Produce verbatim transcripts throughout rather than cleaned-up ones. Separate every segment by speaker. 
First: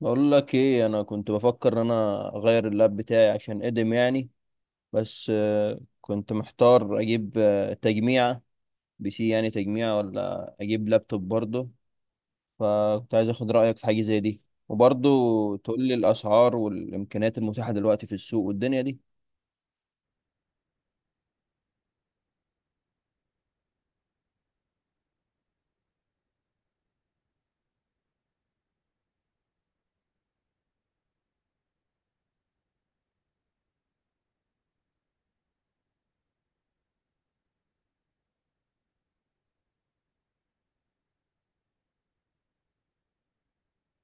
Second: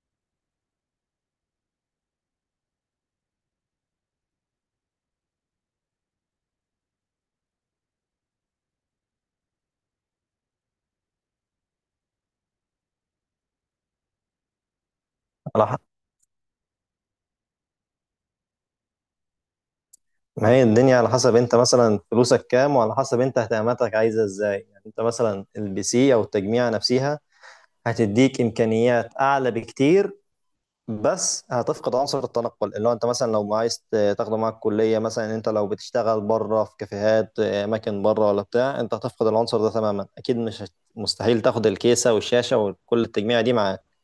Speaker 1: بقول لك ايه، انا كنت بفكر ان انا اغير اللاب بتاعي عشان قدم يعني. بس آه، كنت محتار اجيب آه، تجميعة بي سي، يعني تجميعة ولا اجيب لابتوب برضه. فكنت عايز اخد رأيك في حاجة زي دي، وبرضه
Speaker 2: على ح...
Speaker 1: تقول لي الاسعار والامكانيات المتاحة دلوقتي في السوق والدنيا دي.
Speaker 2: ما هي الدنيا على حسب انت مثلا فلوسك كام، وعلى حسب انت اهتماماتك عايزه ازاي، يعني انت مثلا البي سي او التجميع نفسها هتديك امكانيات اعلى بكتير، بس هتفقد عنصر التنقل اللي هو انت مثلا لو عايز ت- تاخده معاك كليه مثلا. انت لو بتشتغل بره في كافيهات، آه، اماكن بره ولا بتاع، انت هتفقد العنصر ده تماما. اكيد مش هت- مستحيل تاخد الكيسه والشاشه وكل التجميع دي معاك.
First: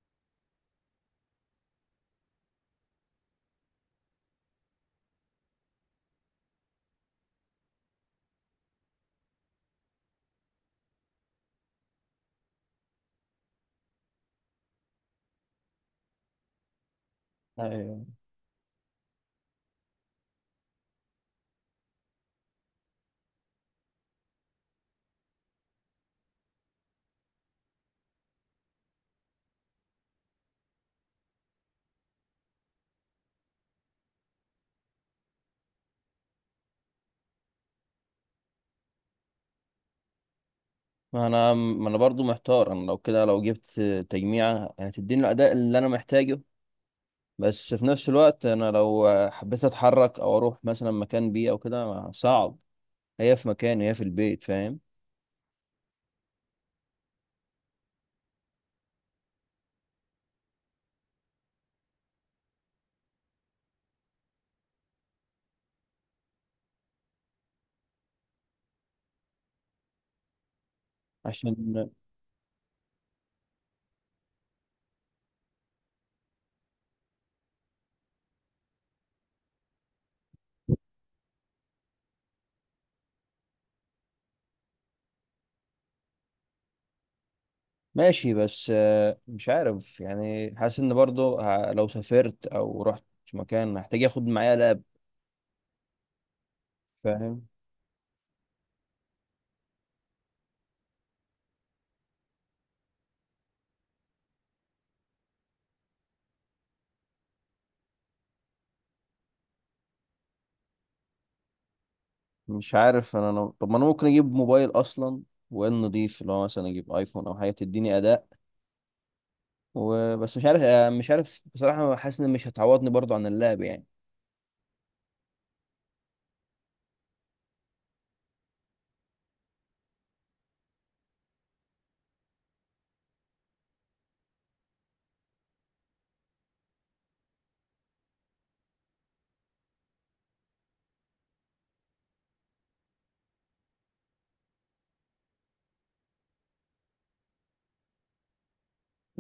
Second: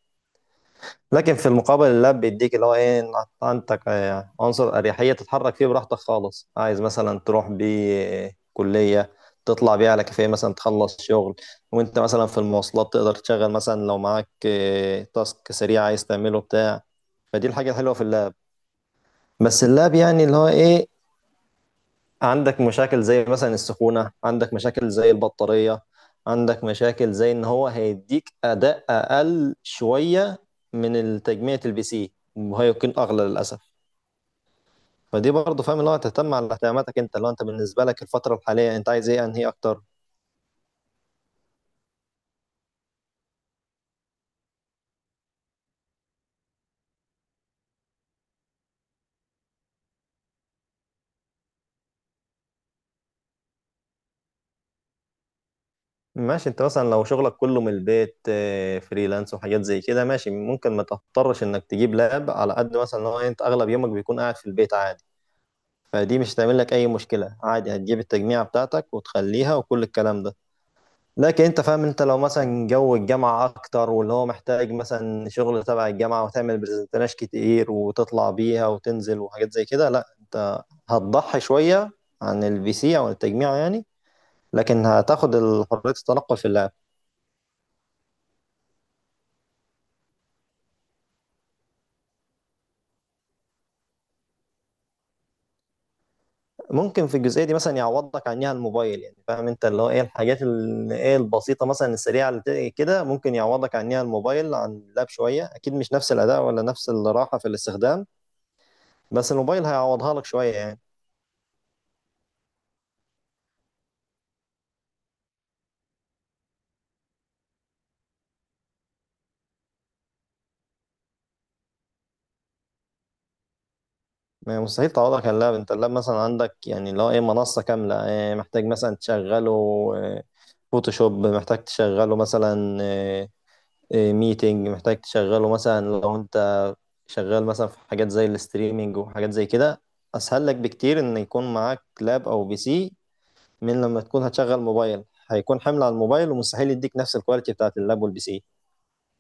Speaker 2: لكن في المقابل اللاب بيديك اللي هو ايه، إن عندك آه، عنصر اريحيه تتحرك فيه براحتك خالص، عايز مثلا تروح بيه آه، كليه، تطلع بيه على كافيه مثلا تخلص شغل، وانت مثلا في المواصلات تقدر تشغل مثلا لو معاك آه، تاسك سريع عايز تعمله بتاع فدي الحاجه الحلوه في
Speaker 1: ايوه.
Speaker 2: اللاب. بس اللاب يعني اللي هو ايه، عندك مشاكل زي مثلا السخونة، عندك مشاكل زي البطارية، عندك مشاكل زي ان هو هيديك اداء اقل شوية من التجميع البي سي، وهي يكون اغلى للاسف. فدي برضه فاهم، اللي هو تهتم على اهتماماتك انت، اللي هو انت بالنسبة لك الفترة الحالية انت عايز ايه انهي اكتر.
Speaker 1: ما انا ما انا برضه محتار، انا لو كده، لو جبت تجميعة هتديني الاداء اللي انا محتاجه، بس في نفس الوقت انا لو حبيت اتحرك او اروح مثلا مكان بيه او كده صعب. هي في مكان، هي في البيت، فاهم.
Speaker 2: ماشي، انت مثلا لو شغلك كله من البيت، آه، فريلانس وحاجات زي كده، ماشي ممكن ما تضطرش انك تجيب لاب، على قد مثلا ان هو انت اغلب يومك بيكون قاعد في البيت عادي. فدي مش هتعمل لك اي مشكله، عادي هتجيب التجميعه بتاعتك وتخليها وكل الكلام ده. لكن
Speaker 1: عشان.
Speaker 2: انت فاهم، انت لو مثلا جو الجامعه اكتر، واللي هو محتاج مثلا شغل تبع الجامعه وتعمل برزنتيشن كتير وتطلع بيها وتنزل وحاجات زي كده، لا انت هتضحي شويه عن البي سي او التجميع يعني، لكن هتاخد حريه التنقل في اللعب.
Speaker 1: ماشي، بس آه، مش عارف يعني، حاسس ان برضو ه- لو سافرت او رحت مكان هحتاج اخد معايا لاب.
Speaker 2: ممكن في الجزئية
Speaker 1: فاهم.
Speaker 2: دي مثلا يعوضك عنها الموبايل، يعني فاهم انت اللي هو ايه الحاجات ال- ايه البسيطة مثلا السريعة اللي ت- كده ممكن يعوضك عنها الموبايل عن اللاب شوية. أكيد مش نفس الأداء ولا نفس الراحة في الاستخدام، بس الموبايل هيعوضها لك شوية يعني.
Speaker 1: مش عارف انا أنا- طب ما انا ممكن اجيب موبايل اصلا، وان نضيف اللي هو مثلا اجيب ايفون او حاجه تديني اداء وبس. مش عارف آه، مش عارف بصراحه، حاسس ان مش هتعوضني برضو عن اللاب يعني.
Speaker 2: ما مستحيل تعوضك عن اللاب، انت اللاب مثلا عندك يعني اللي هو ايه منصة كاملة، ايه محتاج مثلا تشغله اه، فوتوشوب، محتاج تشغله مثلا اه، اه، ميتنج، محتاج تشغله مثلا لو انت شغال مثلا في حاجات زي الاستريمينج وحاجات زي كده. اسهل لك بكتير ان يكون معاك لاب او بي سي، من لما تكون هتشغل موبايل، هيكون حمل على الموبايل ومستحيل يديك نفس الكواليتي بتاعت اللاب والبي سي.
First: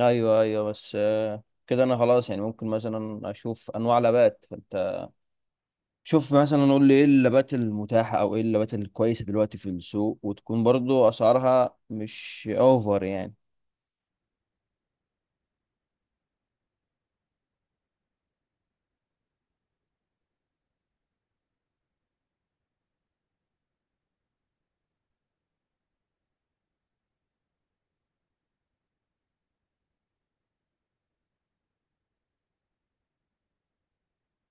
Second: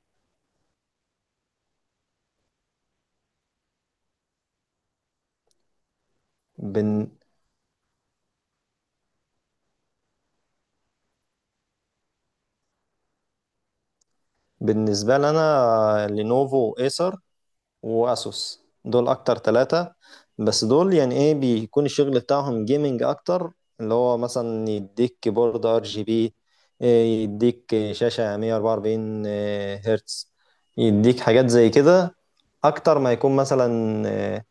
Speaker 1: ايوه، ايوه، بس آه، كده انا خلاص يعني، ممكن مثلا اشوف انواع لابات. شوف مثلا، نقول لي ايه
Speaker 2: بن...
Speaker 1: اللابات المتاحة او ايه اللابات الكويسة دلوقتي في السوق، وتكون برضو اسعارها مش اوفر يعني.
Speaker 2: بالنسبة لنا لينوفو، ايسر، واسوس، دول اكتر ثلاثة. بس دول يعني ايه بيكون الشغل بتاعهم جيمنج اكتر، اللي هو مثلا يديك كيبورد ار جي بي، يديك شاشة مية واربعة واربعين هرتز، يديك حاجات زي كده اكتر ما يكون مثلا آه،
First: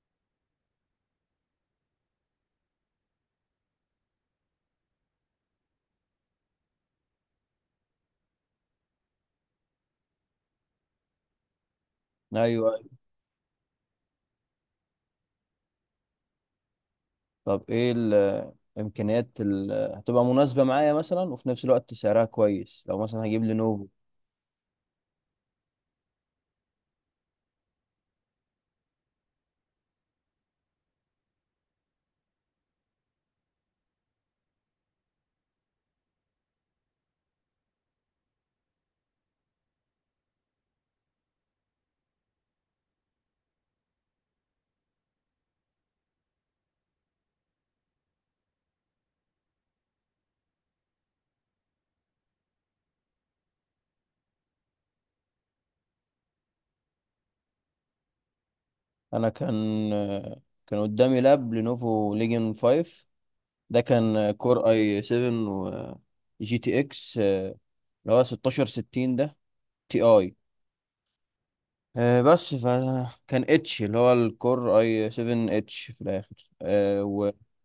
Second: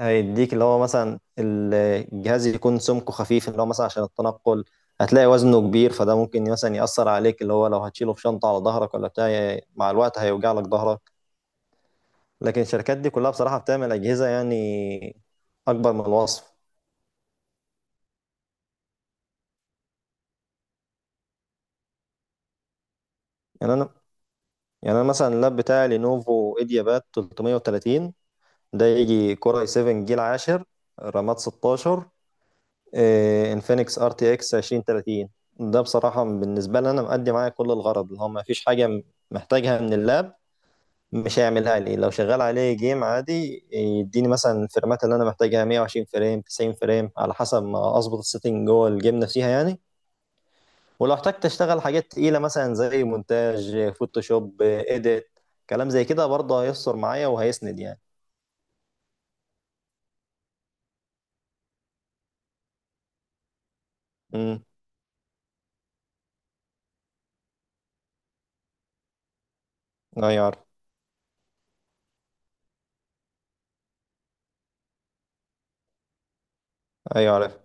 Speaker 2: هيديك اللي هو مثلا ال- الجهاز يكون سمكه خفيف، اللي هو مثلا عشان التنقل هتلاقي وزنه كبير، فده ممكن مثلا يأثر عليك، اللي هو لو هتشيله في شنطة على ظهرك ولا بتاع، مع الوقت هيوجع لك ظهرك.
Speaker 1: ايوه،
Speaker 2: لكن
Speaker 1: أيوة.
Speaker 2: الشركات دي كلها بصراحة بتعمل أجهزة يعني أكبر من الوصف.
Speaker 1: طب ايه الامكانيات اللي هتبقى مناسبة معايا مثلا، وفي نفس الوقت سعرها كويس، لو مثلا هجيب
Speaker 2: يعني
Speaker 1: لينوفو.
Speaker 2: أنا يعني أنا مثلا اللاب بتاعي لينوفو إيدياباد ثلاثمية وثلاثين، ده يجي كور اي سبعة جيل عاشر، رامات ستاشر، انفينكس ار تي اكس الفين وثلاثين. ده بصراحة بالنسبة لي أنا مأدي معايا كل الغرض، اللي هو مفيش حاجة م- محتاجها من اللاب مش هيعملها لي. لو شغال عليه جيم عادي، يديني مثلا الفريمات اللي أنا محتاجها، مية وعشرين فريم، تسعين فريم، على حسب ما أظبط السيتنج جوه الجيم نفسها يعني. ولو احتجت أشتغل حاجات تقيلة مثلا زي مونتاج، فوتوشوب، إيديت، كلام زي كده، برضه هيسر معايا وهيسند يعني.
Speaker 1: انا كان كان قدامي لاب لينوفو ليجن خمسة. ده كان
Speaker 2: امم.
Speaker 1: كور اي سبعة، و جي تي اكس اللي هو ستاشر ستين ده تي اي.
Speaker 2: أيوة عارف.
Speaker 1: آه، بس فكان اتش اللي هو الكور اي سبعة اتش في الاخر. آه،
Speaker 2: أيوة عارف.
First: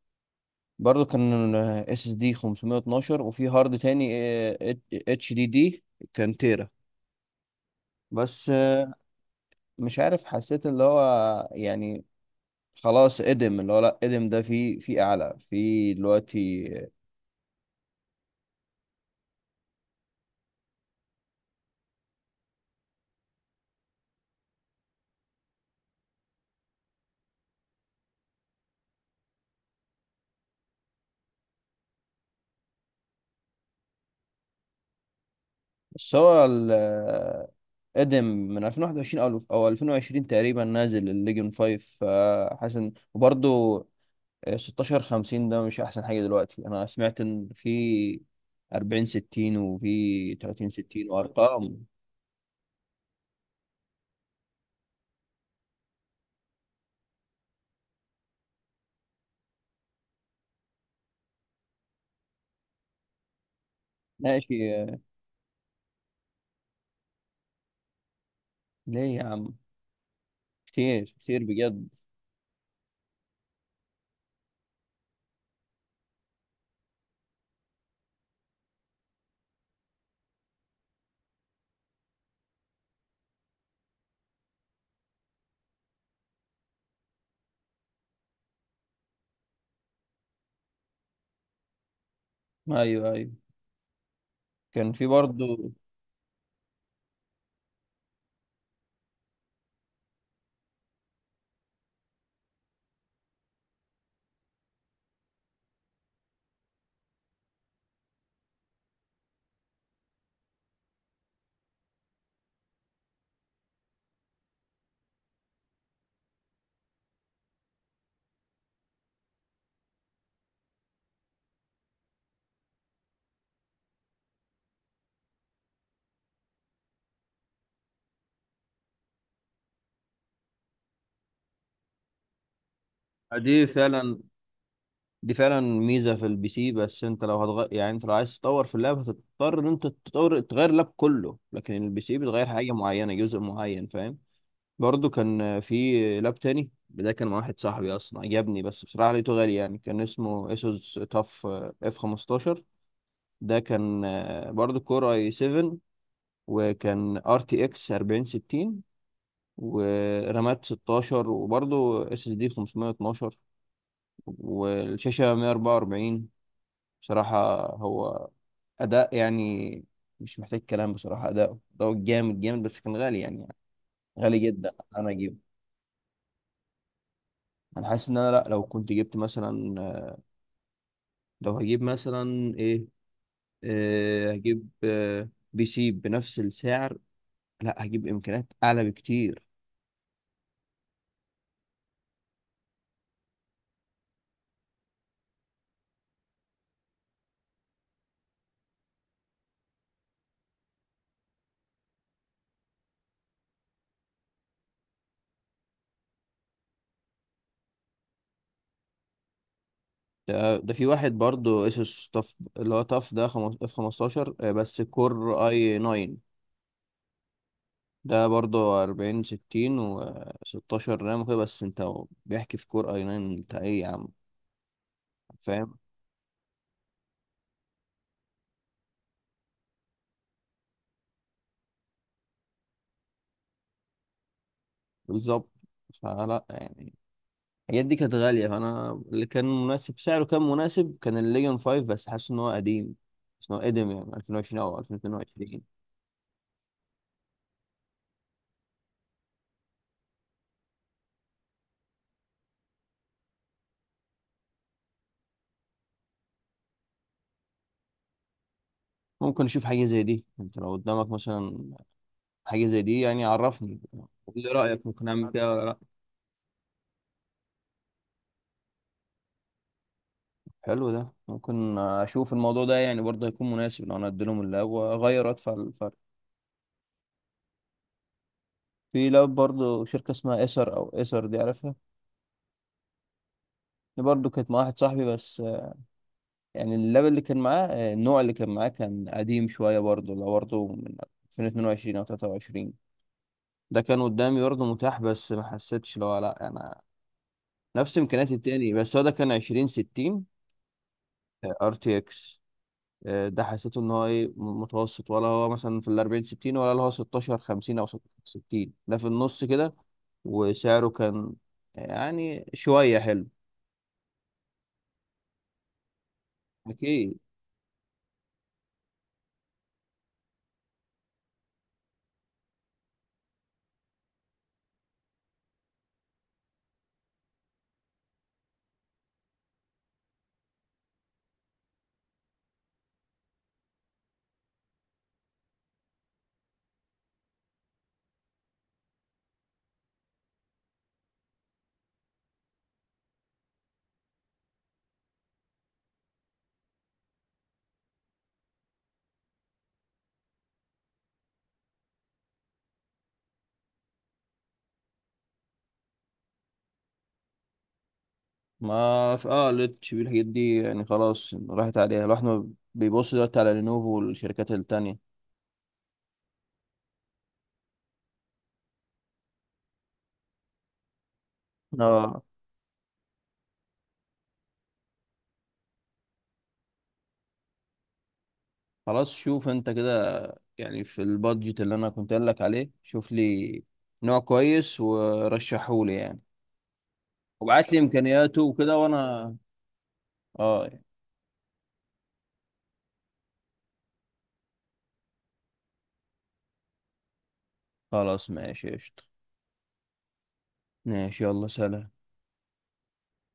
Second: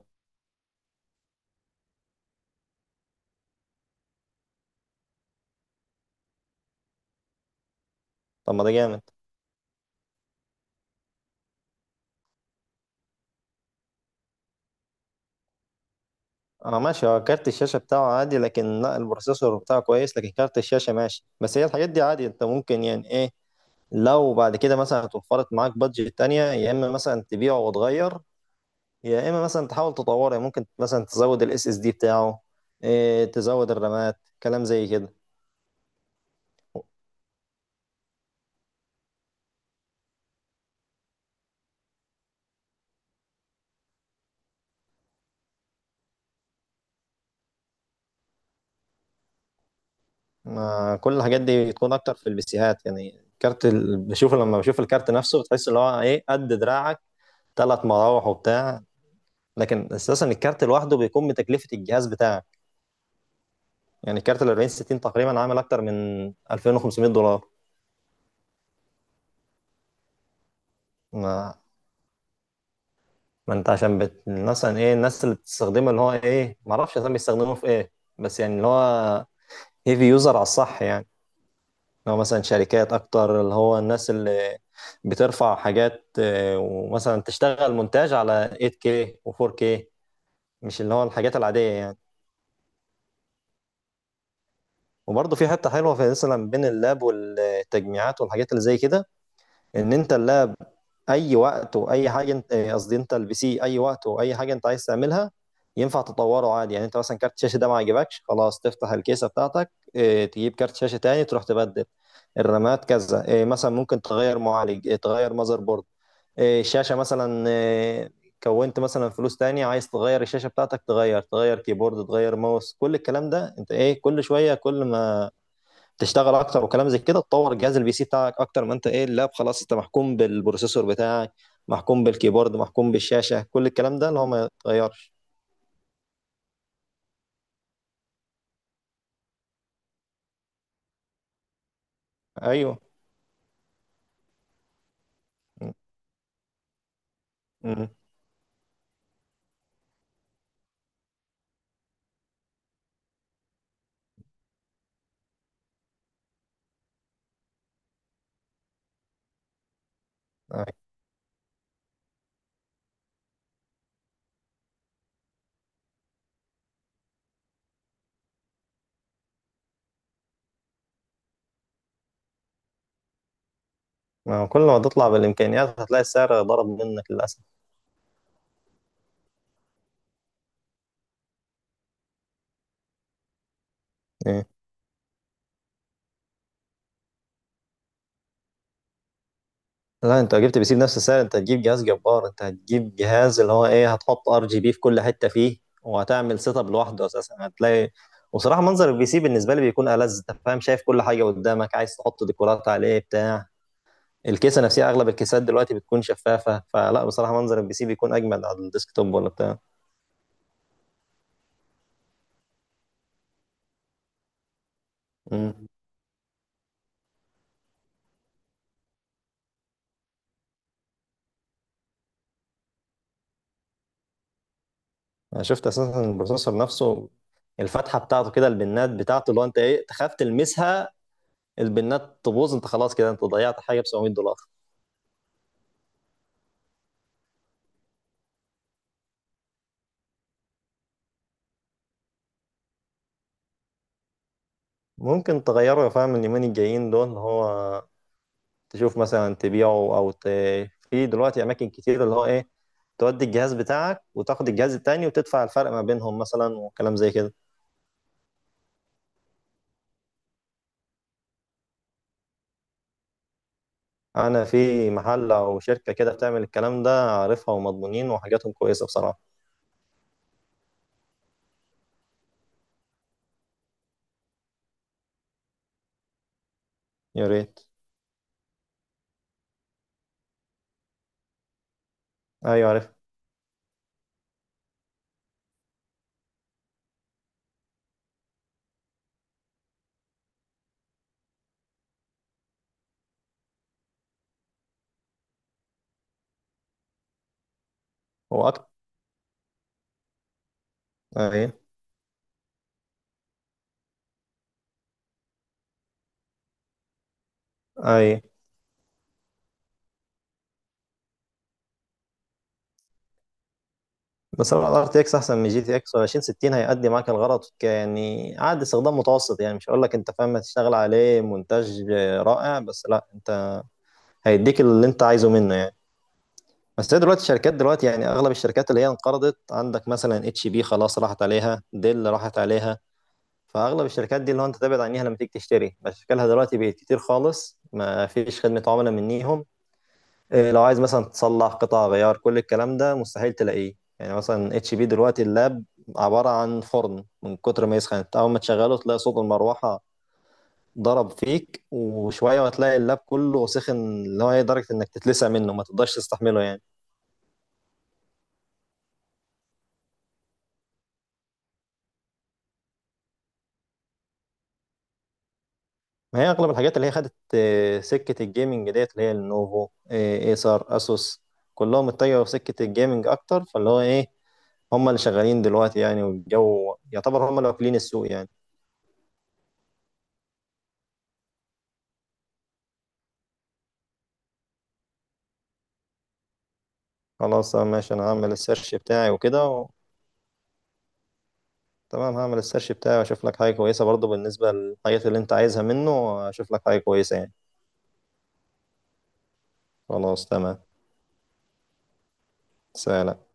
Speaker 1: وبرضه كان اس اس دي خمسمية واتناشر، وفي هارد تاني اتش دي دي كان تيرا. بس
Speaker 2: طب ما ده
Speaker 1: آه،
Speaker 2: جامد.
Speaker 1: مش عارف، حسيت اللي هو يعني خلاص ادم، اللي هو لا، ادم ده في في اعلى في دلوقتي.
Speaker 2: اه ماشي، هو كارت الشاشة بتاعه عادي، لكن لا البروسيسور بتاعه كويس، لكن كارت الشاشة ماشي. بس هي الحاجات دي عادي، انت ممكن يعني ايه لو بعد كده مثلا اتوفرت معاك بادجت تانية، يا اما مثلا تبيعه وتغير، يا اما مثلا تحاول تطوره يعني. ممكن مثلا تزود الاس اس دي بتاعه، إيه تزود الرامات، كلام زي كده.
Speaker 1: بس هو ال- آه، ادم من ألفين وواحد وعشرين او او ألفين وعشرين تقريبا، نازل الليجن خمسة. فحاسس إن- وبرضه ستاشر خمسين ده مش احسن حاجه دلوقتي. انا سمعت ان في اربعين ستين، وفي تلاتين
Speaker 2: ما
Speaker 1: ستين
Speaker 2: كل الحاجات دي
Speaker 1: وارقام.
Speaker 2: تكون اكتر في البيسيهات يعني. كارت ال... بشوف لما بشوف الكارت نفسه، بتحس اللي هو ايه قد دراعك، ثلاث مراوح وبتاع. لكن اساسا الكارت لوحده بيكون بتكلفة الجهاز بتاعك، يعني كارت ال
Speaker 1: ماشي.
Speaker 2: اربعين ستين تقريبا عامل اكتر من الفين وخمسمائة دولار.
Speaker 1: ليه يا عم، كتير كتير
Speaker 2: ما,
Speaker 1: بجد.
Speaker 2: ما انت عشان بت... مثلا ايه الناس اللي بتستخدمه، اللي هو ايه ما اعرفش اصلا بيستخدموه في ايه، بس يعني اللي هو هيفي يوزر على الصح يعني. لو مثلا شركات اكتر، اللي هو الناس اللي بترفع حاجات آه، ومثلا تشتغل مونتاج على ايت كي و4K، مش اللي هو الحاجات العادية يعني.
Speaker 1: ايوه، ايوه، كان في
Speaker 2: وبرضه في حتة
Speaker 1: برضه.
Speaker 2: حلوة، في مثلا بين اللاب والتجميعات والحاجات اللي زي كده، ان انت اللاب اي وقت واي حاجه انت آه، قصدي انت البي سي اي وقت واي حاجه انت عايز تعملها ينفع تطوره عادي يعني. انت مثلا كارت الشاشه ده ما عجبكش، خلاص تفتح الكيسه بتاعتك آه، تجيب كارت شاشه تاني تروح تبدل، الرامات كذا آه، مثلا ممكن تغير معالج، آه، تغير ماذر بورد، آه، الشاشه مثلا، آه، كونت مثلا فلوس تاني عايز تغير الشاشه بتاعتك، تغير تغير كيبورد، تغير ماوس، كل الكلام ده انت ايه كل شويه، كل ما تشتغل اكتر وكلام زي كده تطور جهاز البي سي بتاعك اكتر. ما انت ايه اللاب، خلاص انت محكوم بالبروسيسور بتاعك، محكوم بالكيبورد، محكوم بالشاشه،
Speaker 1: دي
Speaker 2: كل الكلام ده
Speaker 1: فعلا
Speaker 2: اللي هو ما يتغيرش.
Speaker 1: دي فعلا ميزه في البي سي، بس انت لو هتغير يعني، انت لو عايز تطور في اللاب هتضطر ان انت تطور تغير اللاب كله، لكن البي سي بتغير حاجه
Speaker 2: ايوه.
Speaker 1: معينه، جزء معين، فاهم. برضو كان
Speaker 2: م-
Speaker 1: في لاب تاني ده، كان مع واحد
Speaker 2: م-
Speaker 1: صاحبي اصلا عجبني، بس بصراحه لقيته غالي يعني، كان اسمه اسوس تاف اف خمستاشر. ده كان برضو كور اي سبعة، وكان ار تي اكس اربعين ستين، ورامات
Speaker 2: أيوة.
Speaker 1: ستاشر، وبرضو اس اس دي خمسمية واتناشر، والشاشه مية واربعة واربعين. بصراحه هو اداء يعني مش محتاج كلام، بصراحه اداؤه ده جامد جامد، بس كان غالي يعني،
Speaker 2: ما
Speaker 1: غالي
Speaker 2: هو كل
Speaker 1: جدا
Speaker 2: ما تطلع
Speaker 1: انا اجيبه.
Speaker 2: بالامكانيات هتلاقي السعر ضرب منك للاسف.
Speaker 1: انا حاسس ان انا، لا لو كنت جبت مثلا، لو هجيب مثلا ايه، آه
Speaker 2: إيه.
Speaker 1: هجيب آه بي سي بنفس السعر، لا هجيب امكانيات اعلى بكتير.
Speaker 2: لا، انت لو جبت بي سي بنفس السعر انت هتجيب جهاز جبار، انت هتجيب جهاز اللي هو ايه هتحط ار جي بي في كل حته فيه، وهتعمل سيت اب لوحده اساسا هتلاقي. وصراحه منظر البي سي بالنسبه لي بيكون ألذ، انت فاهم شايف كل حاجه قدامك، عايز تحط ديكورات عليه بتاع الكيسه نفسها اغلب الكيسات دلوقتي بتكون شفافه، فلا بصراحه منظر البي سي بيكون اجمل على الديسكتوب ولا بتاع.
Speaker 1: ده, ده في واحد برضو اسوس طف، اللي هو طف ده خمس- اف خمستاشر. آه، بس كور
Speaker 2: امم.
Speaker 1: اي تسعة، ده برضو اربعين ستين و16 رام وكده، بس انت بيحكي في كور اي تسعة. انت ايه يا عم.
Speaker 2: انا شفت
Speaker 1: فاهم.
Speaker 2: اساسا البروسيسور نفسه، الفتحه بتاعته كده البنات بتاعته، اللي هو انت ايه تخاف تلمسها. البنات تبوظ، انت خلاص كده انت ضيعت حاجه ب سبعمائة دولار.
Speaker 1: بالظبط. فلا يعني، الحاجات دي كانت غالية، فأنا اللي كان مناسب سعره، كان مناسب كان الليجن خمسة، بس حاسس إن هو قديم، حاسس إن هو قديم يعني ألفين وعشرين أو
Speaker 2: ممكن
Speaker 1: ألفين واتنين وعشرين.
Speaker 2: تغيره فاهم اليومين الجايين دول، اللي هو تشوف مثلا تبيعه او ت... في دلوقتي اماكن كتير اللي هو ايه تودي الجهاز بتاعك وتاخد الجهاز التاني وتدفع الفرق ما بينهم مثلا وكلام زي كده.
Speaker 1: ممكن أشوف حاجة زي دي، أنت لو قدامك مثلا حاجة زي دي يعني، عرفني قول
Speaker 2: انا
Speaker 1: لي رأيك
Speaker 2: في
Speaker 1: ممكن أعمل
Speaker 2: محل
Speaker 1: كده
Speaker 2: او
Speaker 1: ولا لأ.
Speaker 2: شركه كده بتعمل الكلام ده، عارفها ومضمونين وحاجاتهم كويسه بصراحه.
Speaker 1: حلو، ده ممكن أشوف الموضوع ده يعني، برضه هيكون مناسب لو أنا أديلهم اللاب وأغير أدفع الفرق.
Speaker 2: يا ريت.
Speaker 1: في لاب برضه شركة اسمها إيسر أو إيسر، دي عارفها.
Speaker 2: ايوه عارف.
Speaker 1: دي برضه كانت مع واحد صاحبي، بس يعني اللاب اللي كان معاه، آه، النوع اللي كان معاه كان قديم شوية، برضه لو برضه من ألفين واتنين وعشرين أو تلاتة وعشرين. ده كان قدامي برضه متاح، بس ما حسيتش لو، لا أنا نفس إمكانيات
Speaker 2: هو اكتر.
Speaker 1: التاني، بس هو ده كان عشرين ستين
Speaker 2: اي.
Speaker 1: ار تي اكس. ده حسيته إن هو إيه م- متوسط، ولا هو مثلا في ال اربعين ستين، ولا اللي هو ستاشر خمسين أو
Speaker 2: اي.
Speaker 1: ستين ده في النص كده، وسعره كان يعني شوية حلو.
Speaker 2: بس ار تي اكس احسن من جي تي اكس، و عشرين ستين هيأدي معاك
Speaker 1: أكيد.
Speaker 2: الغرض ك- يعني عاد استخدام متوسط يعني، مش هقول لك انت فاهم هتشتغل عليه مونتاج رائع، بس لا انت هيديك اللي انت عايزه منه يعني. بس هي دلوقتي الشركات دلوقتي يعني اغلب الشركات اللي هي انقرضت، عندك مثلا اتش بي خلاص راحت عليها، ديل راحت عليها. فاغلب الشركات دي اللي هو انت تبعد عنيها لما تيجي تشتري، بشكلها دلوقتي بقت كتير خالص، ما فيش خدمه عملاء منيهم. إيه، لو عايز مثلا تصلح قطع غيار كل الكلام ده مستحيل تلاقيه يعني. مثلا اتش بي دلوقتي اللاب عباره عن فرن من كتر ما يسخن، انت اول ما تشغله تلاقي صوت المروحه ضرب فيك، وشويه وتلاقي اللاب كله سخن، اللي هو إيه، درجه انك تتلسع منه ما تقدرش تستحمله يعني.
Speaker 1: ما في اه ليد شيبي الحاجات دي يعني، خلاص راحت عليها، الواحد ما بيبص دلوقتي على لينوفو والشركات التانية.
Speaker 2: ما هي اغلب الحاجات اللي هي خدت آه، سكه الجيمنج ديت، اللي هي النوفو، آه، ايسر، اسوس، كلهم
Speaker 1: اه.
Speaker 2: اتجهوا في سكه الجيمنج اكتر، فاللي هو ايه هم اللي شغالين دلوقتي يعني، والجو يعتبر هم اللي واكلين السوق يعني.
Speaker 1: خلاص شوف انت كده، يعني في البادجت اللي انا كنت قايل لك عليه، شوف لي نوع كويس ورشحه لي يعني،
Speaker 2: خلاص آه،
Speaker 1: وابعت لي
Speaker 2: ماشي، انا هعمل
Speaker 1: امكانياته
Speaker 2: السيرش
Speaker 1: وكده
Speaker 2: بتاعي
Speaker 1: وانا
Speaker 2: وكده و...
Speaker 1: اه يعني.
Speaker 2: تمام هعمل السيرش بتاعي واشوف لك حاجه كويسه، برضه بالنسبه للحاجات اللي انت عايزها منه، واشوف لك حاجه كويسه يعني.
Speaker 1: خلاص ماشي قشطة.
Speaker 2: خلاص تمام.
Speaker 1: ماشي يلا سلام.
Speaker 2: سلام.